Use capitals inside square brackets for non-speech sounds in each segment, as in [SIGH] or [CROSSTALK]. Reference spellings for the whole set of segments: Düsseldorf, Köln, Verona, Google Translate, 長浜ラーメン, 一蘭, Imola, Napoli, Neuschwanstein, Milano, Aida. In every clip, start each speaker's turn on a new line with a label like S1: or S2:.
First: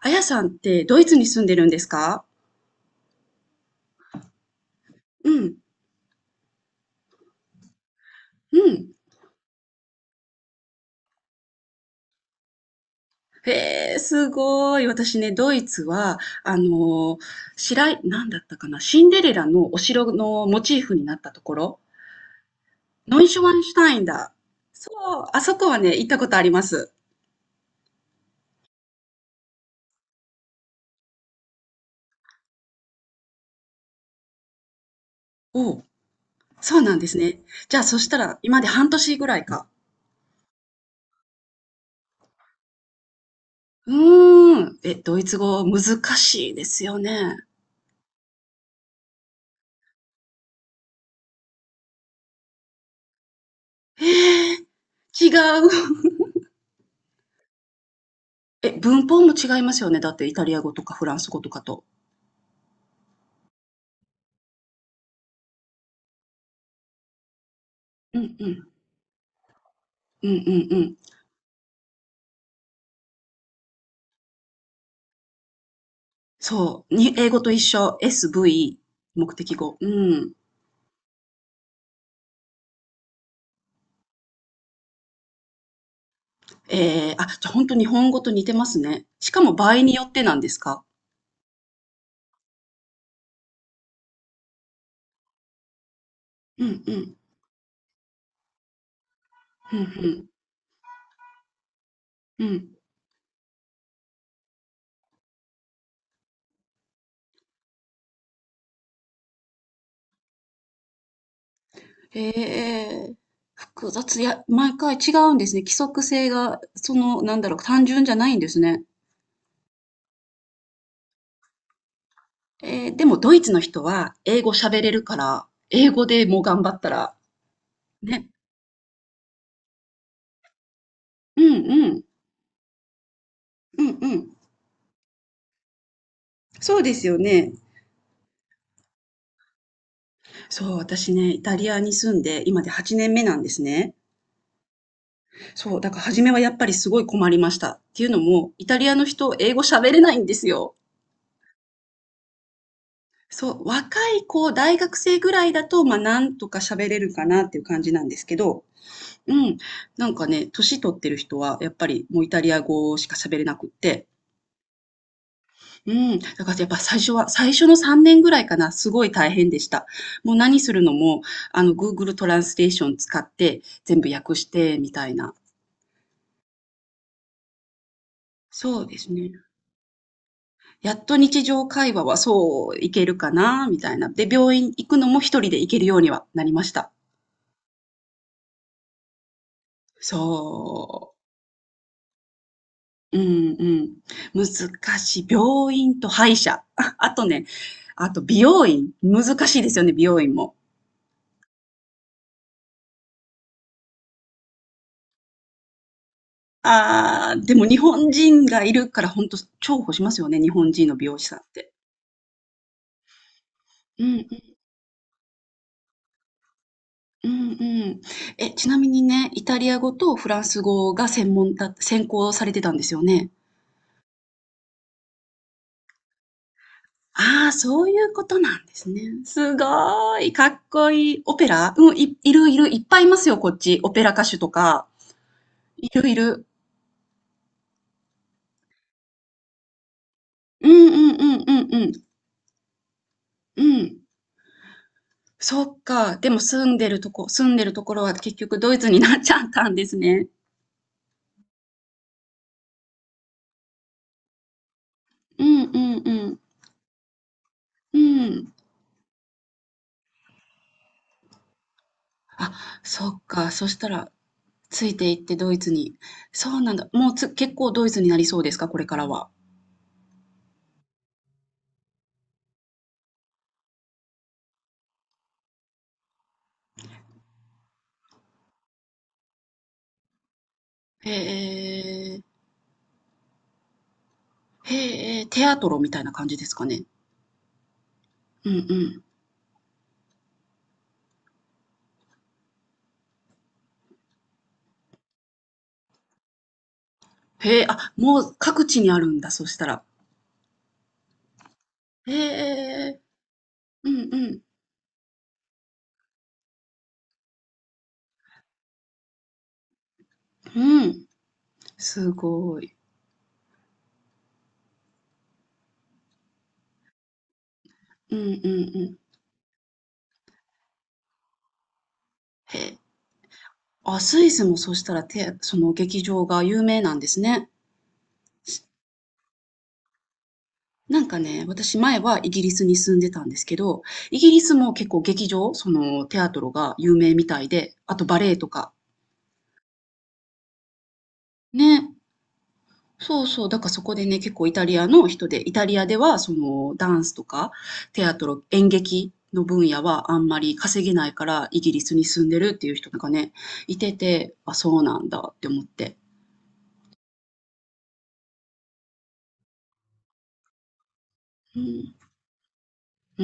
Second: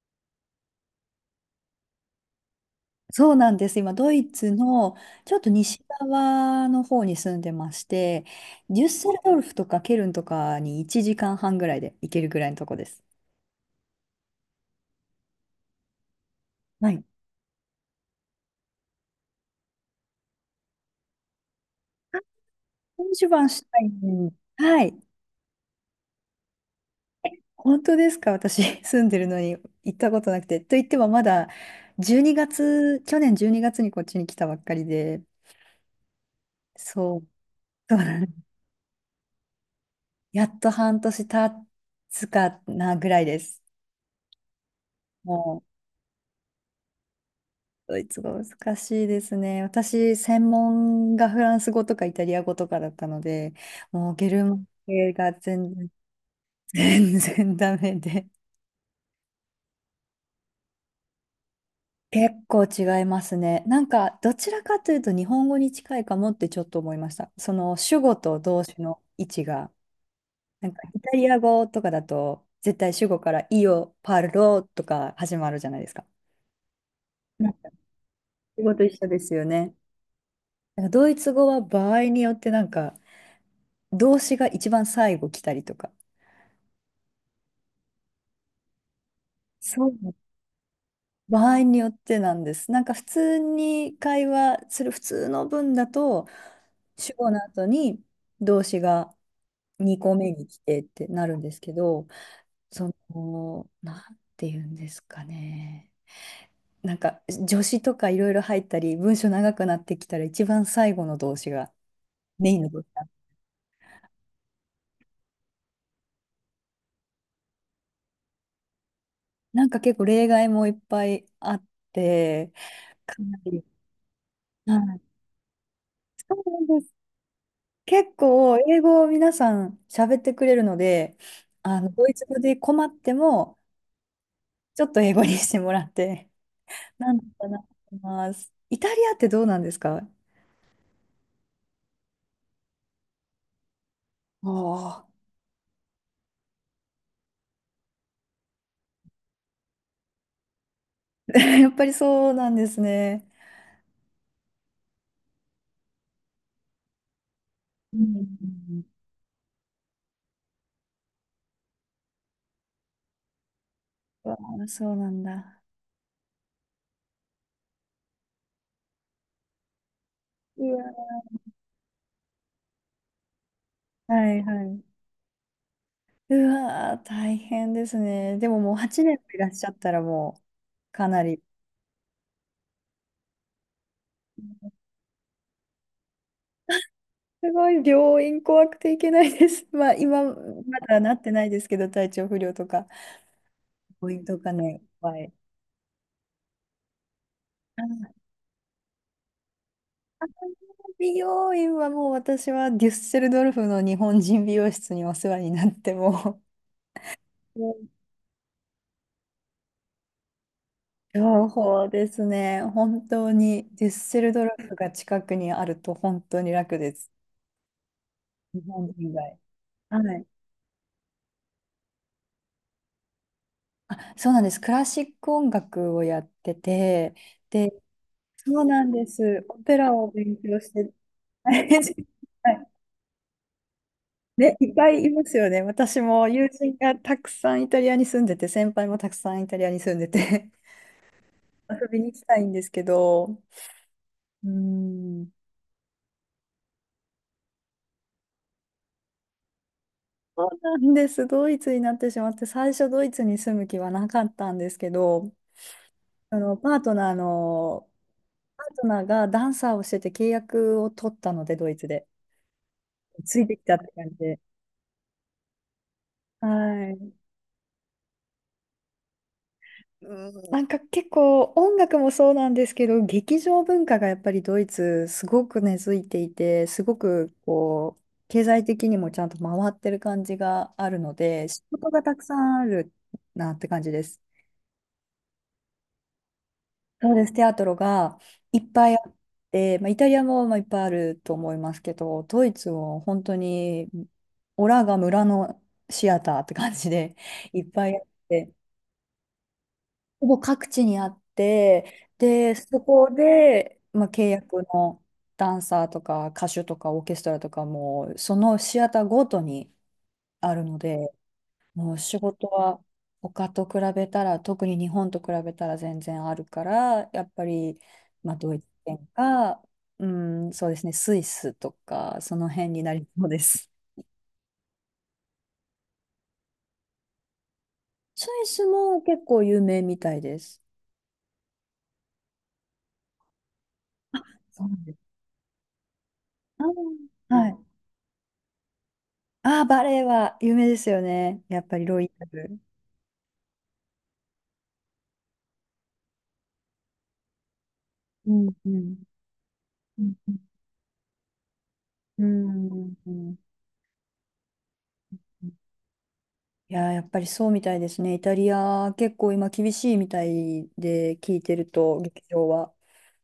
S1: あやさんってドイツに住んでるんですか？
S2: そうなんです。今、ドイツの
S1: う
S2: ちょっと
S1: ん、
S2: 西側の方に住んでまして、
S1: う
S2: デュ
S1: ん。
S2: ッセルドルフとかケルンとかに1時間半ぐらいで行けるぐらいのとこです。
S1: へえ、すごい。私ね、ドイツは、あの
S2: はい。
S1: ー、白い、なんだったかな、シンデレラのお城のモチーフになったところ、
S2: あモン
S1: ノ
S2: シ
S1: イ
S2: ュ
S1: シュワンシュタインだ。
S2: は
S1: そ
S2: い。
S1: う、あそこはね、行ったことあります。
S2: 本当ですか？私、[LAUGHS] 住んでるのに行ったことなくて。と言っても、まだ12月、去年12月にがつにこっちに来たばっかりで、
S1: おう、そうなんです
S2: そう、
S1: ね。じゃあ、
S2: そう
S1: そした
S2: なんで
S1: ら、
S2: す。
S1: 今まで半年ぐらいか。
S2: やっと半年経つかなぐらいです。
S1: うーん。え、ドイ
S2: も
S1: ツ語
S2: う
S1: 難しいですよね。
S2: ドイツ語難しいですね。私、専門がフランス語とかイタリア語とかだったので、もうゲル
S1: へ
S2: マ
S1: え、違
S2: ン系が全然、
S1: う。
S2: 全然ダメで。
S1: え、文法も違いますよね。だって、イタリア語とかフランス語とかと。
S2: 結構違いますね。なんか、どちらかというと日本語に近いかもってちょっと思いました。その主語
S1: うん
S2: と
S1: う
S2: 動
S1: ん。
S2: 詞の位置が。
S1: うんうん
S2: なん
S1: う
S2: か、
S1: ん。
S2: イタリア語とかだと、絶対主語から、イオ、パロとか始まるじゃないですか。
S1: そう。に英語
S2: な
S1: と
S2: ん
S1: 一
S2: か、
S1: 緒。
S2: 主語
S1: SV、
S2: と一緒で
S1: 目
S2: すよ
S1: 的
S2: ね。
S1: 語。うん。
S2: なんかドイツ語は場合によってなんか、動詞が一番最後来たりとか、
S1: あ、じゃあ本当日本語と似てますね。しかも場合
S2: そ
S1: に
S2: う。
S1: よってなんですか？
S2: 場合によってなんです。なんか普通に会話する普通の文だと、
S1: うんう
S2: 主
S1: ん。
S2: 語の後に動詞が
S1: うんう
S2: 2個
S1: ん。
S2: 目に来てってなるんですけど、
S1: うん。
S2: その、なんて言うんですかね。なんか助詞とかいろいろ入ったり、文章長くなってきたら一番最後の動詞が
S1: へ
S2: メインの動詞だ。
S1: え。複雑。いや、毎回違うんですね。規則性が、その、なんだろう、単純じゃないんですね。
S2: なんか結構例外もいっぱいあって、
S1: でも
S2: か
S1: ド
S2: な
S1: イツの
S2: り、
S1: 人は英語
S2: は
S1: 喋れ
S2: い、
S1: るから、英語で
S2: そ
S1: もう
S2: う
S1: 頑
S2: なん
S1: 張っ
S2: で
S1: た
S2: す。
S1: ら、
S2: 結
S1: ね。
S2: 構英語を皆さん喋ってくれるので、
S1: うん
S2: あの、
S1: うん。
S2: ドイツ語で困っても、
S1: うんうん。
S2: ちょっと英語にしてもらって、
S1: そうです
S2: な
S1: よ
S2: んとか
S1: ね。
S2: なってます。イタリアってどうなんですか？
S1: そう、私ね、イタリアに住んで、今で8年目なんですね。
S2: ああ、
S1: そう、だから初めはやっぱりすごい困りました。っていうのも、イタリアの人、英語喋れないんですよ。
S2: [LAUGHS] やっぱりそうなんですね。
S1: そう、若い子、大学生ぐらいだと、まあ、なんとか喋れるかなっていう感じ
S2: う
S1: な
S2: ん
S1: んですけ
S2: う
S1: ど、
S2: ん。
S1: うん、なんかね、年取ってる人は、やっぱりもうイタリア語しか喋れなくって、
S2: うわあ、そうなんだ。
S1: うん、だからやっぱ最初は、最初の3年ぐらいかな、すごい大変でした。もう何
S2: う
S1: する
S2: わ。
S1: のも、Google トランスレーション使って、全部
S2: は
S1: 訳
S2: い
S1: し
S2: は
S1: て、み
S2: い。
S1: たいな。
S2: うわあ、大変ですね。でももう
S1: そうで
S2: 8
S1: す
S2: 年も
S1: ね。
S2: いらっしゃったらもう
S1: やっ
S2: か
S1: と
S2: なり。
S1: 日常会話はそういけるかな、みたいな。で、病院行くのも一人で行けるようにはなりました。
S2: すごい、病院怖くていけないです。[LAUGHS] まあ今、まだな
S1: そ
S2: ってないですけど、体調不良とか。
S1: う。うんうん。
S2: ポイント
S1: 難
S2: がね、いっぱ
S1: しい。
S2: い。
S1: 病院と歯医者。[LAUGHS] ああとね、
S2: あ、
S1: あと美容院。難しいですよね、美容院も。
S2: 美容院はもう私はデュッセルドルフの日本人美容室にお世話になって、も
S1: ああ、で
S2: う
S1: も日
S2: ん、
S1: 本人がいるからほんと重宝しますよね、日本人の美容師さんっ
S2: 情 [LAUGHS]
S1: て。
S2: 報ですね。本当にデュッ
S1: う
S2: セ
S1: ん
S2: ルドルフが近くにあると本当に楽です。
S1: うん、うんうん。え、
S2: 日
S1: ちな
S2: 本
S1: み
S2: 人
S1: に
S2: 以
S1: ね、
S2: 外。
S1: イタリア語
S2: は
S1: と
S2: い。
S1: フランス語が専門だ専攻されてたんですよね？
S2: あ、そうなんです。クラシック音楽をやってて、
S1: ああ、
S2: で、
S1: そういうことな
S2: そ
S1: ん
S2: う
S1: で
S2: な
S1: す
S2: ん
S1: ね。
S2: です。
S1: す
S2: オペラを
S1: ごーい、
S2: 勉
S1: か
S2: 強
S1: っ
S2: し
S1: こ
S2: て、
S1: いい。オ
S2: [LAUGHS]
S1: ペ
S2: はい。
S1: ラうん、いるいる、いっぱいいますよ、こっち。オペラ歌手と
S2: ね、いっ
S1: か。
S2: ぱいいますよね。
S1: い
S2: 私
S1: るい
S2: も
S1: る。
S2: 友人がたくさんイタリアに住んでて、先輩もたくさんイタリアに住んでて、
S1: うんうんうんう
S2: [LAUGHS]
S1: んう
S2: 遊
S1: ん。
S2: びに行きたいんですけど、
S1: うん。
S2: うん、
S1: そっか、でも住んでるところは結局ドイツになっちゃったんですね。
S2: そうなんです。ドイツになってしまって、最初ドイツに住む気はなかったんですけど、
S1: うんうんう
S2: あ
S1: ん。
S2: のパートナーの、
S1: うん。
S2: パートナーがダンサーをしてて契約を取ったので、ドイツで。
S1: あ、そっ
S2: つい
S1: か、
S2: てき
S1: そ
S2: た
S1: し
S2: っ
S1: た
S2: て感
S1: ら、
S2: じで。
S1: ついていってドイツに。そうなんだ。
S2: は
S1: もう、
S2: い。
S1: 結構ドイツになりそうですか？これからは。
S2: うん、なんか結構音楽もそうなんですけど、劇場文化がやっぱりドイツすごく根付いていて、すごくこう、経済的にもちゃんと回ってる感じがあるので、仕
S1: へ
S2: 事がたくさ
S1: え。
S2: んあるなって感じです。
S1: へえ、テアトロみたいな感じですかね？
S2: そうです、テアトロが
S1: うんう
S2: いっぱいあ
S1: ん。
S2: って、まあ、イタリアもまあいっぱいあると思いますけど、ドイツも本当にオラが村のシアターって感じで
S1: へ
S2: いっ
S1: え、あ、
S2: ぱいあっ
S1: もう
S2: て、
S1: 各地にあるんだ、そしたら。
S2: ほぼ各地にあって、
S1: へ
S2: で、そ
S1: ええ。
S2: こで、
S1: うん
S2: まあ、
S1: う
S2: 契
S1: ん。
S2: 約のダンサーとか歌手とかオーケストラとかも、そのシアターごとにあるの
S1: うん。
S2: で、もう
S1: す
S2: 仕事
S1: ごい。
S2: は他と比べたら、特に日本と比べたら全然あるから、やっぱり、
S1: うんうんう
S2: まあ、ドイツ
S1: ん。
S2: 圏か、うん、そうですね、スイスとか、その
S1: へ
S2: 辺
S1: え。
S2: になりそうです。
S1: あ、スイスもそしたら、その劇場が有名なんですね。
S2: スイスも結構有名みたいです。
S1: なんかね、私前はイギリスに住んでたんですけど、イギリス
S2: そう
S1: も
S2: なん
S1: 結
S2: で
S1: 構
S2: す。
S1: 劇場、その、テアトロ
S2: あ
S1: が有名み
S2: ー、
S1: たい
S2: はい。
S1: で、あとバレエとか。
S2: ああ、バレエは有名ですよね。やっぱり
S1: ね。
S2: ロイヤル。
S1: そうそう、だからそこでね、結構イタリアの人で、イタリアではそのダンスとかテアト
S2: う
S1: ロ、
S2: ん、
S1: 演
S2: うん。
S1: 劇の分野
S2: う
S1: は
S2: ん
S1: あんまり稼げないからイギリスに
S2: う
S1: 住んでるっていう人
S2: ん
S1: が
S2: う
S1: ね、
S2: ん。
S1: いてて、あ、そうなんだって思って。
S2: いやー、やっぱりそうみたいですね。イタリア、結構今厳しいみたいで聞いて
S1: う
S2: る
S1: ん。
S2: と、劇場は。
S1: う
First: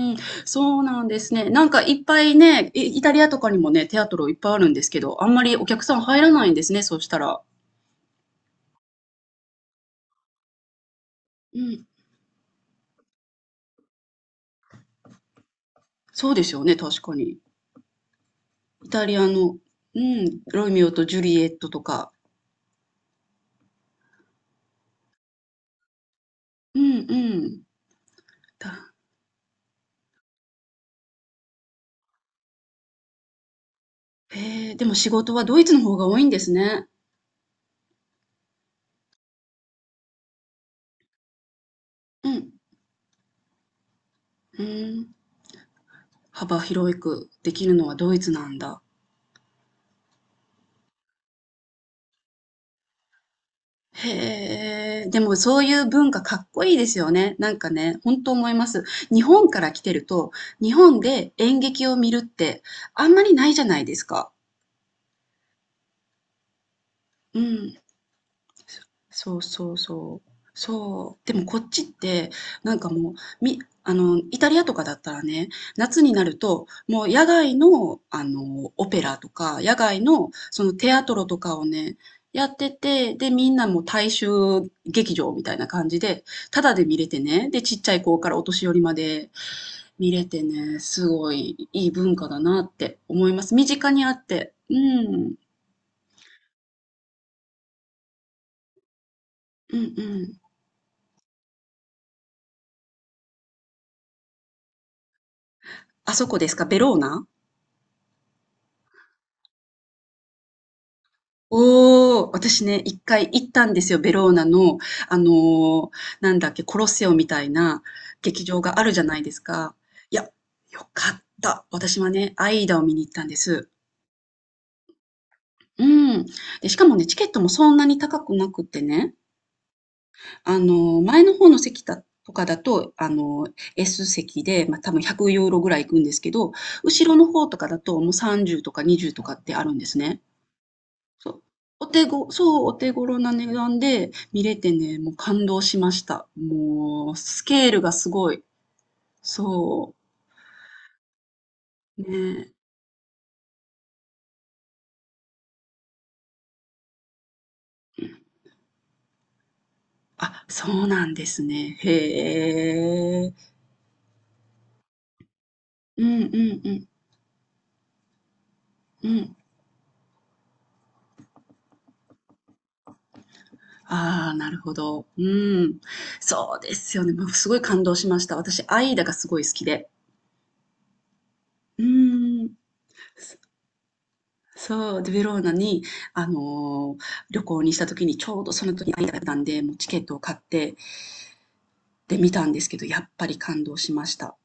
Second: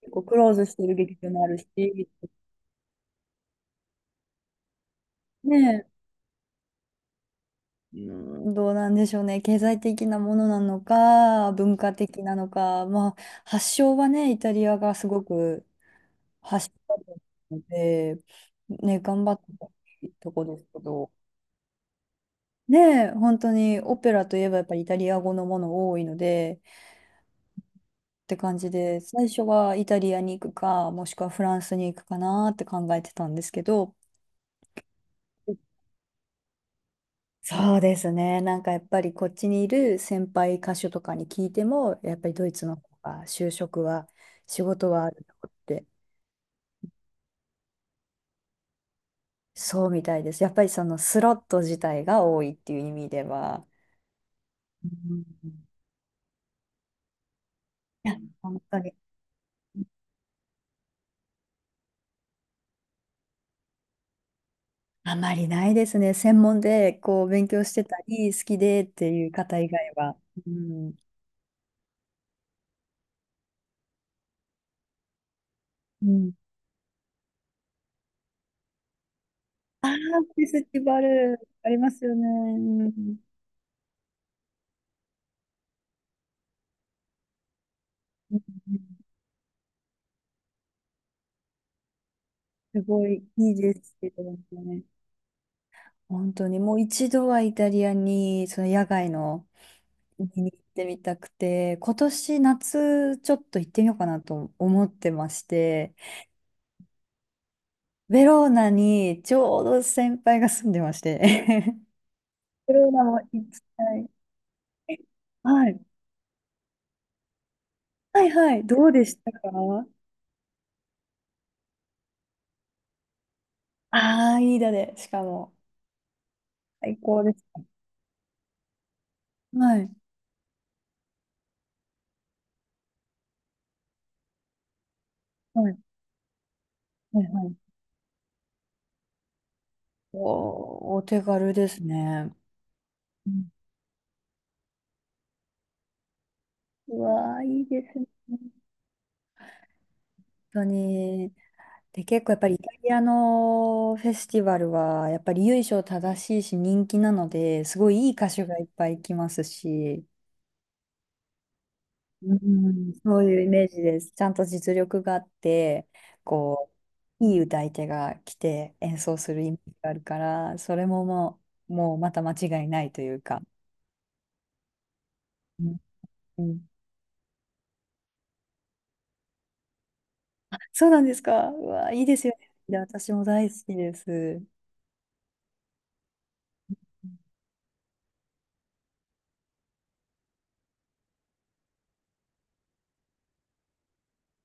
S2: 結
S1: ん、
S2: 構クローズし
S1: そう
S2: てる
S1: なん
S2: 劇
S1: で
S2: 場
S1: す
S2: もあ
S1: ね。
S2: る
S1: なんかいっ
S2: し、
S1: ぱいね、イタリアとかにもね、テアトロいっぱいあるんですけど、あんまり
S2: ね
S1: お客
S2: え、
S1: さん入らないんですね、そうしたら。
S2: うん、どうなんでしょうね。経済的なものなのか、
S1: う
S2: 文
S1: ん、
S2: 化的なのか、まあ、発祥はね、イタリアがすごく
S1: そうですよ
S2: 発祥
S1: ね、
S2: だ
S1: 確
S2: と
S1: か
S2: 思
S1: に。
S2: うので、
S1: イ
S2: ね、
S1: タリ
S2: 頑
S1: ア
S2: 張って
S1: の、
S2: ほ
S1: う
S2: しいと
S1: ん、
S2: こです
S1: ロ
S2: け
S1: ミオと
S2: ど。
S1: ジュリエットとか。
S2: ねえ、本当にオペラといえばやっぱりイタリア語のもの多いので
S1: うんうん。
S2: って感じで、最初はイタリアに行くか、もしくはフランスに行くかなって考えてたんですけど、
S1: へえ、でも仕事はドイツの方が多いんですね。
S2: そうですね、なんかやっぱりこっちにいる先輩歌手とかに聞いても、やっ
S1: う
S2: ぱりド
S1: ん。
S2: イツの方が就職は、仕
S1: う
S2: 事はあ
S1: ん。
S2: るとって、
S1: 幅広くできるのはドイツなんだ。
S2: そうみたいです。やっぱりそのスロット自体が多いっていう意味では。う
S1: へえ、で
S2: ん。
S1: もそういう文化かっこいいですよね。なんかね、
S2: いや、
S1: 本当思い
S2: 本
S1: ま
S2: 当
S1: す。
S2: に
S1: 日本から来てると、日本で演劇を見るってあんまりないじゃないですか。
S2: あまりないですね。専門でこう
S1: う
S2: 勉強し
S1: ん。
S2: てたり、好きでっていう
S1: そう
S2: 方以
S1: そう
S2: 外は。
S1: そう。
S2: うん。
S1: そう。でもこっちって、なんかもう、み、イタリアとかだったらね、夏
S2: う
S1: にな
S2: ん、
S1: ると、もう野外の、オペラとか、野
S2: ああ、
S1: 外の、
S2: フェス
S1: その
S2: ティ
S1: テ
S2: バ
S1: アトロ
S2: ル、
S1: とかを
S2: ありま
S1: ね、
S2: すよね。
S1: やっ
S2: う
S1: て
S2: んう
S1: て、
S2: ん。
S1: で、みんなもう大衆劇場みたいな感じで、タダで見れてね、で、ちっちゃい子からお年寄りまで見れてね、すごいいい文化だなっ
S2: す
S1: て
S2: ごい
S1: 思いま
S2: い
S1: す。
S2: い
S1: 身
S2: で
S1: 近
S2: す
S1: に
S2: け
S1: あ
S2: ど
S1: って。う
S2: ね。
S1: ん。
S2: 本当にもう一度はイタリアに、その野外の
S1: うんうん。
S2: に行ってみたくて、今年夏ちょっと行ってみようかなと思ってまして、
S1: あそこですかベローナ？
S2: ベローナにちょうど先輩が住んでまして、[LAUGHS]
S1: おお、私
S2: ベ
S1: ね、
S2: ロー
S1: 1
S2: ナも
S1: 回
S2: 行
S1: 行っ
S2: き
S1: たんです
S2: た
S1: よ、
S2: い。
S1: ベローナの、あ
S2: はい。
S1: の、なんだっけ、コロッセオみたいな
S2: はい
S1: 劇
S2: は
S1: 場
S2: い。
S1: があ
S2: ど
S1: る
S2: う
S1: じゃ
S2: で
S1: な
S2: し
S1: いで
S2: たか？
S1: すか。いや、よかった。私はね、アイダを見に行ったんです。
S2: ああー、いいだで、しかも。
S1: うん。で、しかも
S2: 最
S1: ね、チ
S2: 高
S1: ケッ
S2: で
S1: トも
S2: す。
S1: そんなに高くなくってね、
S2: はい。
S1: 前の方の席だとかだと、S 席で、まあ、多分100ユーロ
S2: は
S1: ぐら
S2: い。
S1: い行くんですけど、後ろ
S2: は
S1: の
S2: い。は
S1: 方とか
S2: い。
S1: だともう30とか20とかってあるんですね。
S2: お、お手
S1: そう。
S2: 軽です
S1: お手ご
S2: ね。
S1: そう、お手頃
S2: う
S1: な
S2: ん。
S1: 値段で見れてね、もう感動しました。
S2: う
S1: もう
S2: わ
S1: ス
S2: ー、いい
S1: ケール
S2: で
S1: が
S2: すね。
S1: すご
S2: 本
S1: い。そ
S2: 当に。
S1: う。
S2: で、
S1: ね
S2: 結構やっぱ
S1: え。
S2: りイタリアのフェスティバルは、やっぱり由緒正しいし人気なので、すごいいい歌手がいっぱい来ますし、
S1: あ、そうなんですね。
S2: うん、そ
S1: へ
S2: う
S1: え。
S2: いうイメージです。ちゃんと実力があって、
S1: うんうん
S2: こ
S1: うん
S2: う、いい歌い手が来て演
S1: う
S2: 奏す
S1: ん。
S2: るイメージがあるから、それももうまた間違いないというか。
S1: ああ、なるほど。う
S2: うん
S1: ん。
S2: う
S1: そう
S2: ん。
S1: ですよね。もうすごい感動しました。私、アイダがすごい好きで。
S2: そうなんですか。う
S1: う
S2: わ、いいですよ
S1: ー
S2: ね。
S1: ん。
S2: いや私も
S1: そ
S2: 大好きです。
S1: そう、で、ベローナに、あの、旅行にした時に、ちょうどその時にアイダだったんで、もうチケットを買っててみたんですけど、やっぱり感動しました。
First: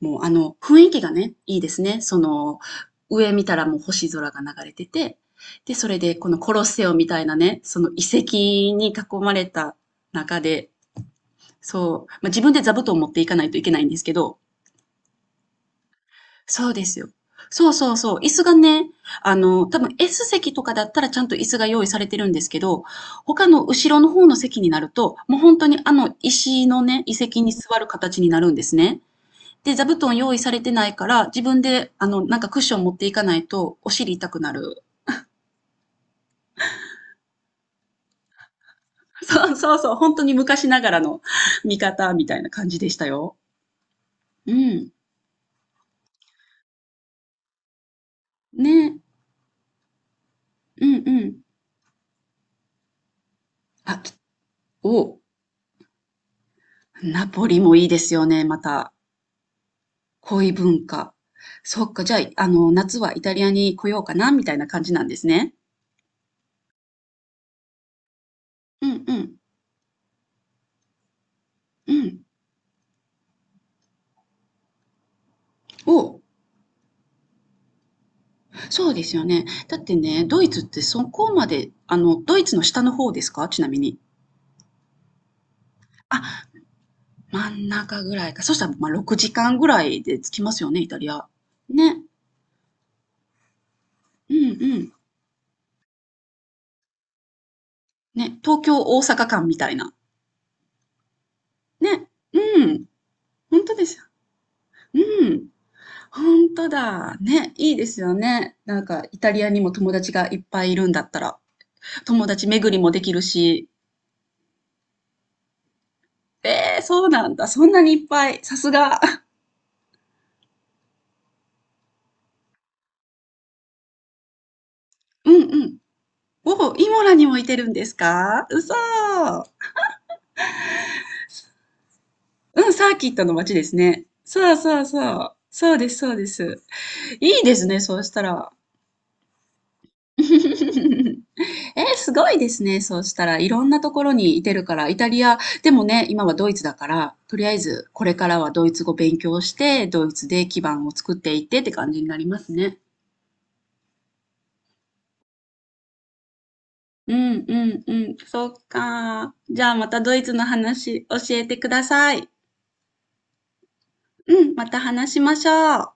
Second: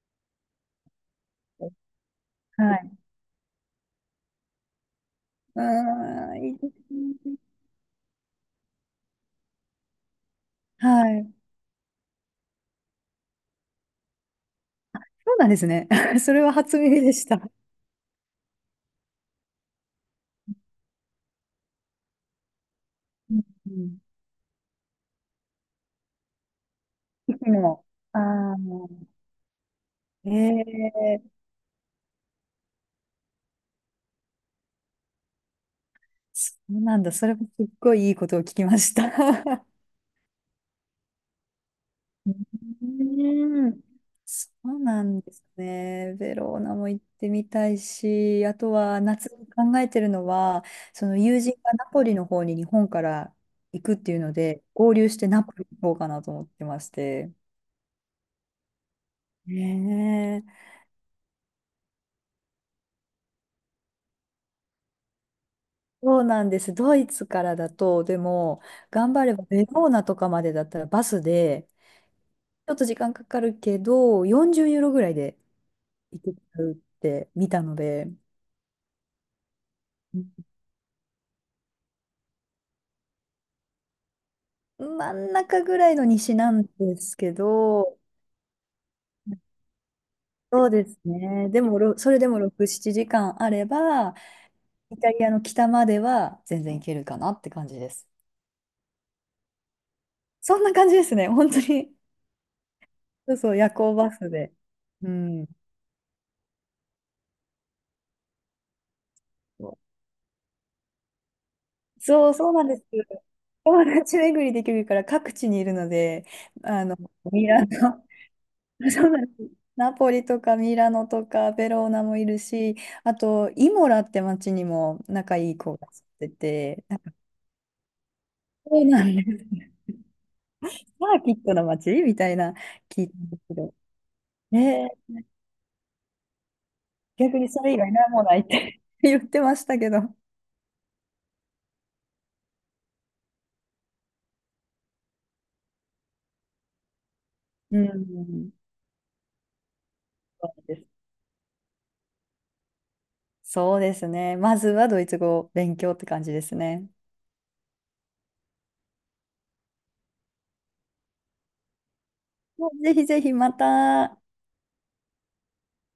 S1: もう雰囲気がね、いいですね。その、
S2: はい。
S1: 上見たらもう星空が流れてて、
S2: う
S1: で、それでこ
S2: ー
S1: の
S2: ん、い
S1: コ
S2: い
S1: ロッ
S2: で
S1: セオ
S2: す
S1: みたいな
S2: ね。
S1: ね、その遺跡に囲まれた中で、
S2: はい。
S1: そう、まあ、自分で座布団を持っていかないといけないんですけど、
S2: そうなんですね。[LAUGHS] それは
S1: そう
S2: 初
S1: です
S2: 耳
S1: よ。
S2: でした。
S1: そうそうそう、椅子がね、多分 S 席とかだったらちゃんと椅子が用意されてるんですけど、
S2: うん
S1: 他の
S2: う
S1: 後ろの
S2: ん。
S1: 方の席になると、もう本当にあの石のね、遺跡
S2: 息
S1: に座
S2: も、
S1: る
S2: あ
S1: 形になるん
S2: あ、
S1: ですね。で、座布団用意されてないから、
S2: ええ、
S1: 自分で、なんかクッション持っていかないと、お尻痛くなる。
S2: そうなんだ。それもすっごいいいことを聞きました。
S1: [LAUGHS] そうそう
S2: [LAUGHS]
S1: そう、本当に昔ながらの [LAUGHS] 見方み
S2: う
S1: たいな感じでしたよ。
S2: ーん、そ
S1: う
S2: う
S1: ん。
S2: なんですね。ベローナも行ってみたいし、あと
S1: ね。
S2: は夏に考えてるのは、
S1: うん
S2: その
S1: うん。
S2: 友人がナポリの方に日本から行くっ
S1: あ、
S2: ていうので、合流し
S1: お、
S2: てナポリに行こうかなと思ってまし
S1: ナ
S2: て。
S1: ポリもいいですよね、また。
S2: ね
S1: 恋
S2: え、
S1: 文化。そっか、じゃあ、夏はイタリアに来ようかな、みたいな感じなんですね。
S2: そうなんです。ドイツからだと、でも、
S1: うんう
S2: 頑張れ
S1: ん。
S2: ばベローナとかまでだったらバスで、
S1: うん。
S2: ちょっと時間かかるけど40ユーロぐらいで
S1: お、
S2: 行けちゃうって見たので、
S1: そうですよね。だってね、ドイツってそこまで、ドイツの下の方ですかちなみに。
S2: 真ん中ぐらいの西
S1: あ、
S2: なんですけ
S1: 真ん
S2: ど、
S1: 中ぐらいか。そしたら、まあ、6時間ぐらいで着きます
S2: そ
S1: よ
S2: う
S1: ね、
S2: で
S1: イタ
S2: す
S1: リア。
S2: ね。でも、
S1: ね。
S2: それでも6、7時間あれば、
S1: うんうん。
S2: イタリアの北までは全然行けるかなって感じです。
S1: ね、東京、大阪間みたいな。
S2: そんな感じですね。本当に。
S1: ね。うん。
S2: そうそう、
S1: ほん
S2: 夜
S1: とで
S2: 行
S1: すよ。
S2: バスで。
S1: う
S2: うん。
S1: ん。ほんとだ。ね、いいですよね。なんかイタリアにも友達がいっぱいいるんだったら、友
S2: そう、
S1: 達
S2: そうなん
S1: 巡
S2: で
S1: り
S2: す。
S1: もできるし。
S2: 友達巡りできるから各地にいるので、
S1: えー
S2: あの、
S1: そうなん
S2: ミ
S1: だ。そ
S2: ラ
S1: んなにい
S2: ノ、
S1: っぱい。さす
S2: [LAUGHS]
S1: が。
S2: そうなんです。ナポリとかミラノとかベローナもいるし、あと、イモラって町にも
S1: [LAUGHS] う
S2: 仲
S1: ん
S2: いい
S1: う
S2: 子
S1: ん。
S2: が住んで
S1: おお、
S2: て、
S1: イモラにもいてるんですか？うそ
S2: そうなんで
S1: ー。
S2: す。サーキットの街みたいな
S1: うん、サー
S2: 聞
S1: キ
S2: い
S1: ッ
S2: た
S1: ト
S2: ん
S1: の
S2: です
S1: 街
S2: け
S1: です
S2: ど、
S1: ね。そうそう
S2: ね
S1: そ
S2: え、
S1: う。そうですそうです。
S2: 逆
S1: いい
S2: に
S1: で
S2: そ
S1: す
S2: れ以
S1: ね、
S2: 外
S1: そうし
S2: 何
S1: た
S2: もないっ
S1: ら。
S2: て [LAUGHS] 言ってましたけど。
S1: [LAUGHS] えー、すごいですね、そうしたら。いろんなところにいてるから、イタリア、でもね、今はドイツだから、とりあえ
S2: う
S1: ずこれからは
S2: ん、
S1: ドイツ語勉強して、ドイツで
S2: そ
S1: 基
S2: うで
S1: 盤を
S2: す。
S1: 作っていってって感じになりますね。
S2: そうですね。まずはドイツ語を勉強って感じですね。
S1: うんうんうん、そっか。じゃあまたドイツの話教えてください。
S2: もうぜひぜひまた
S1: うん、また話しましょう。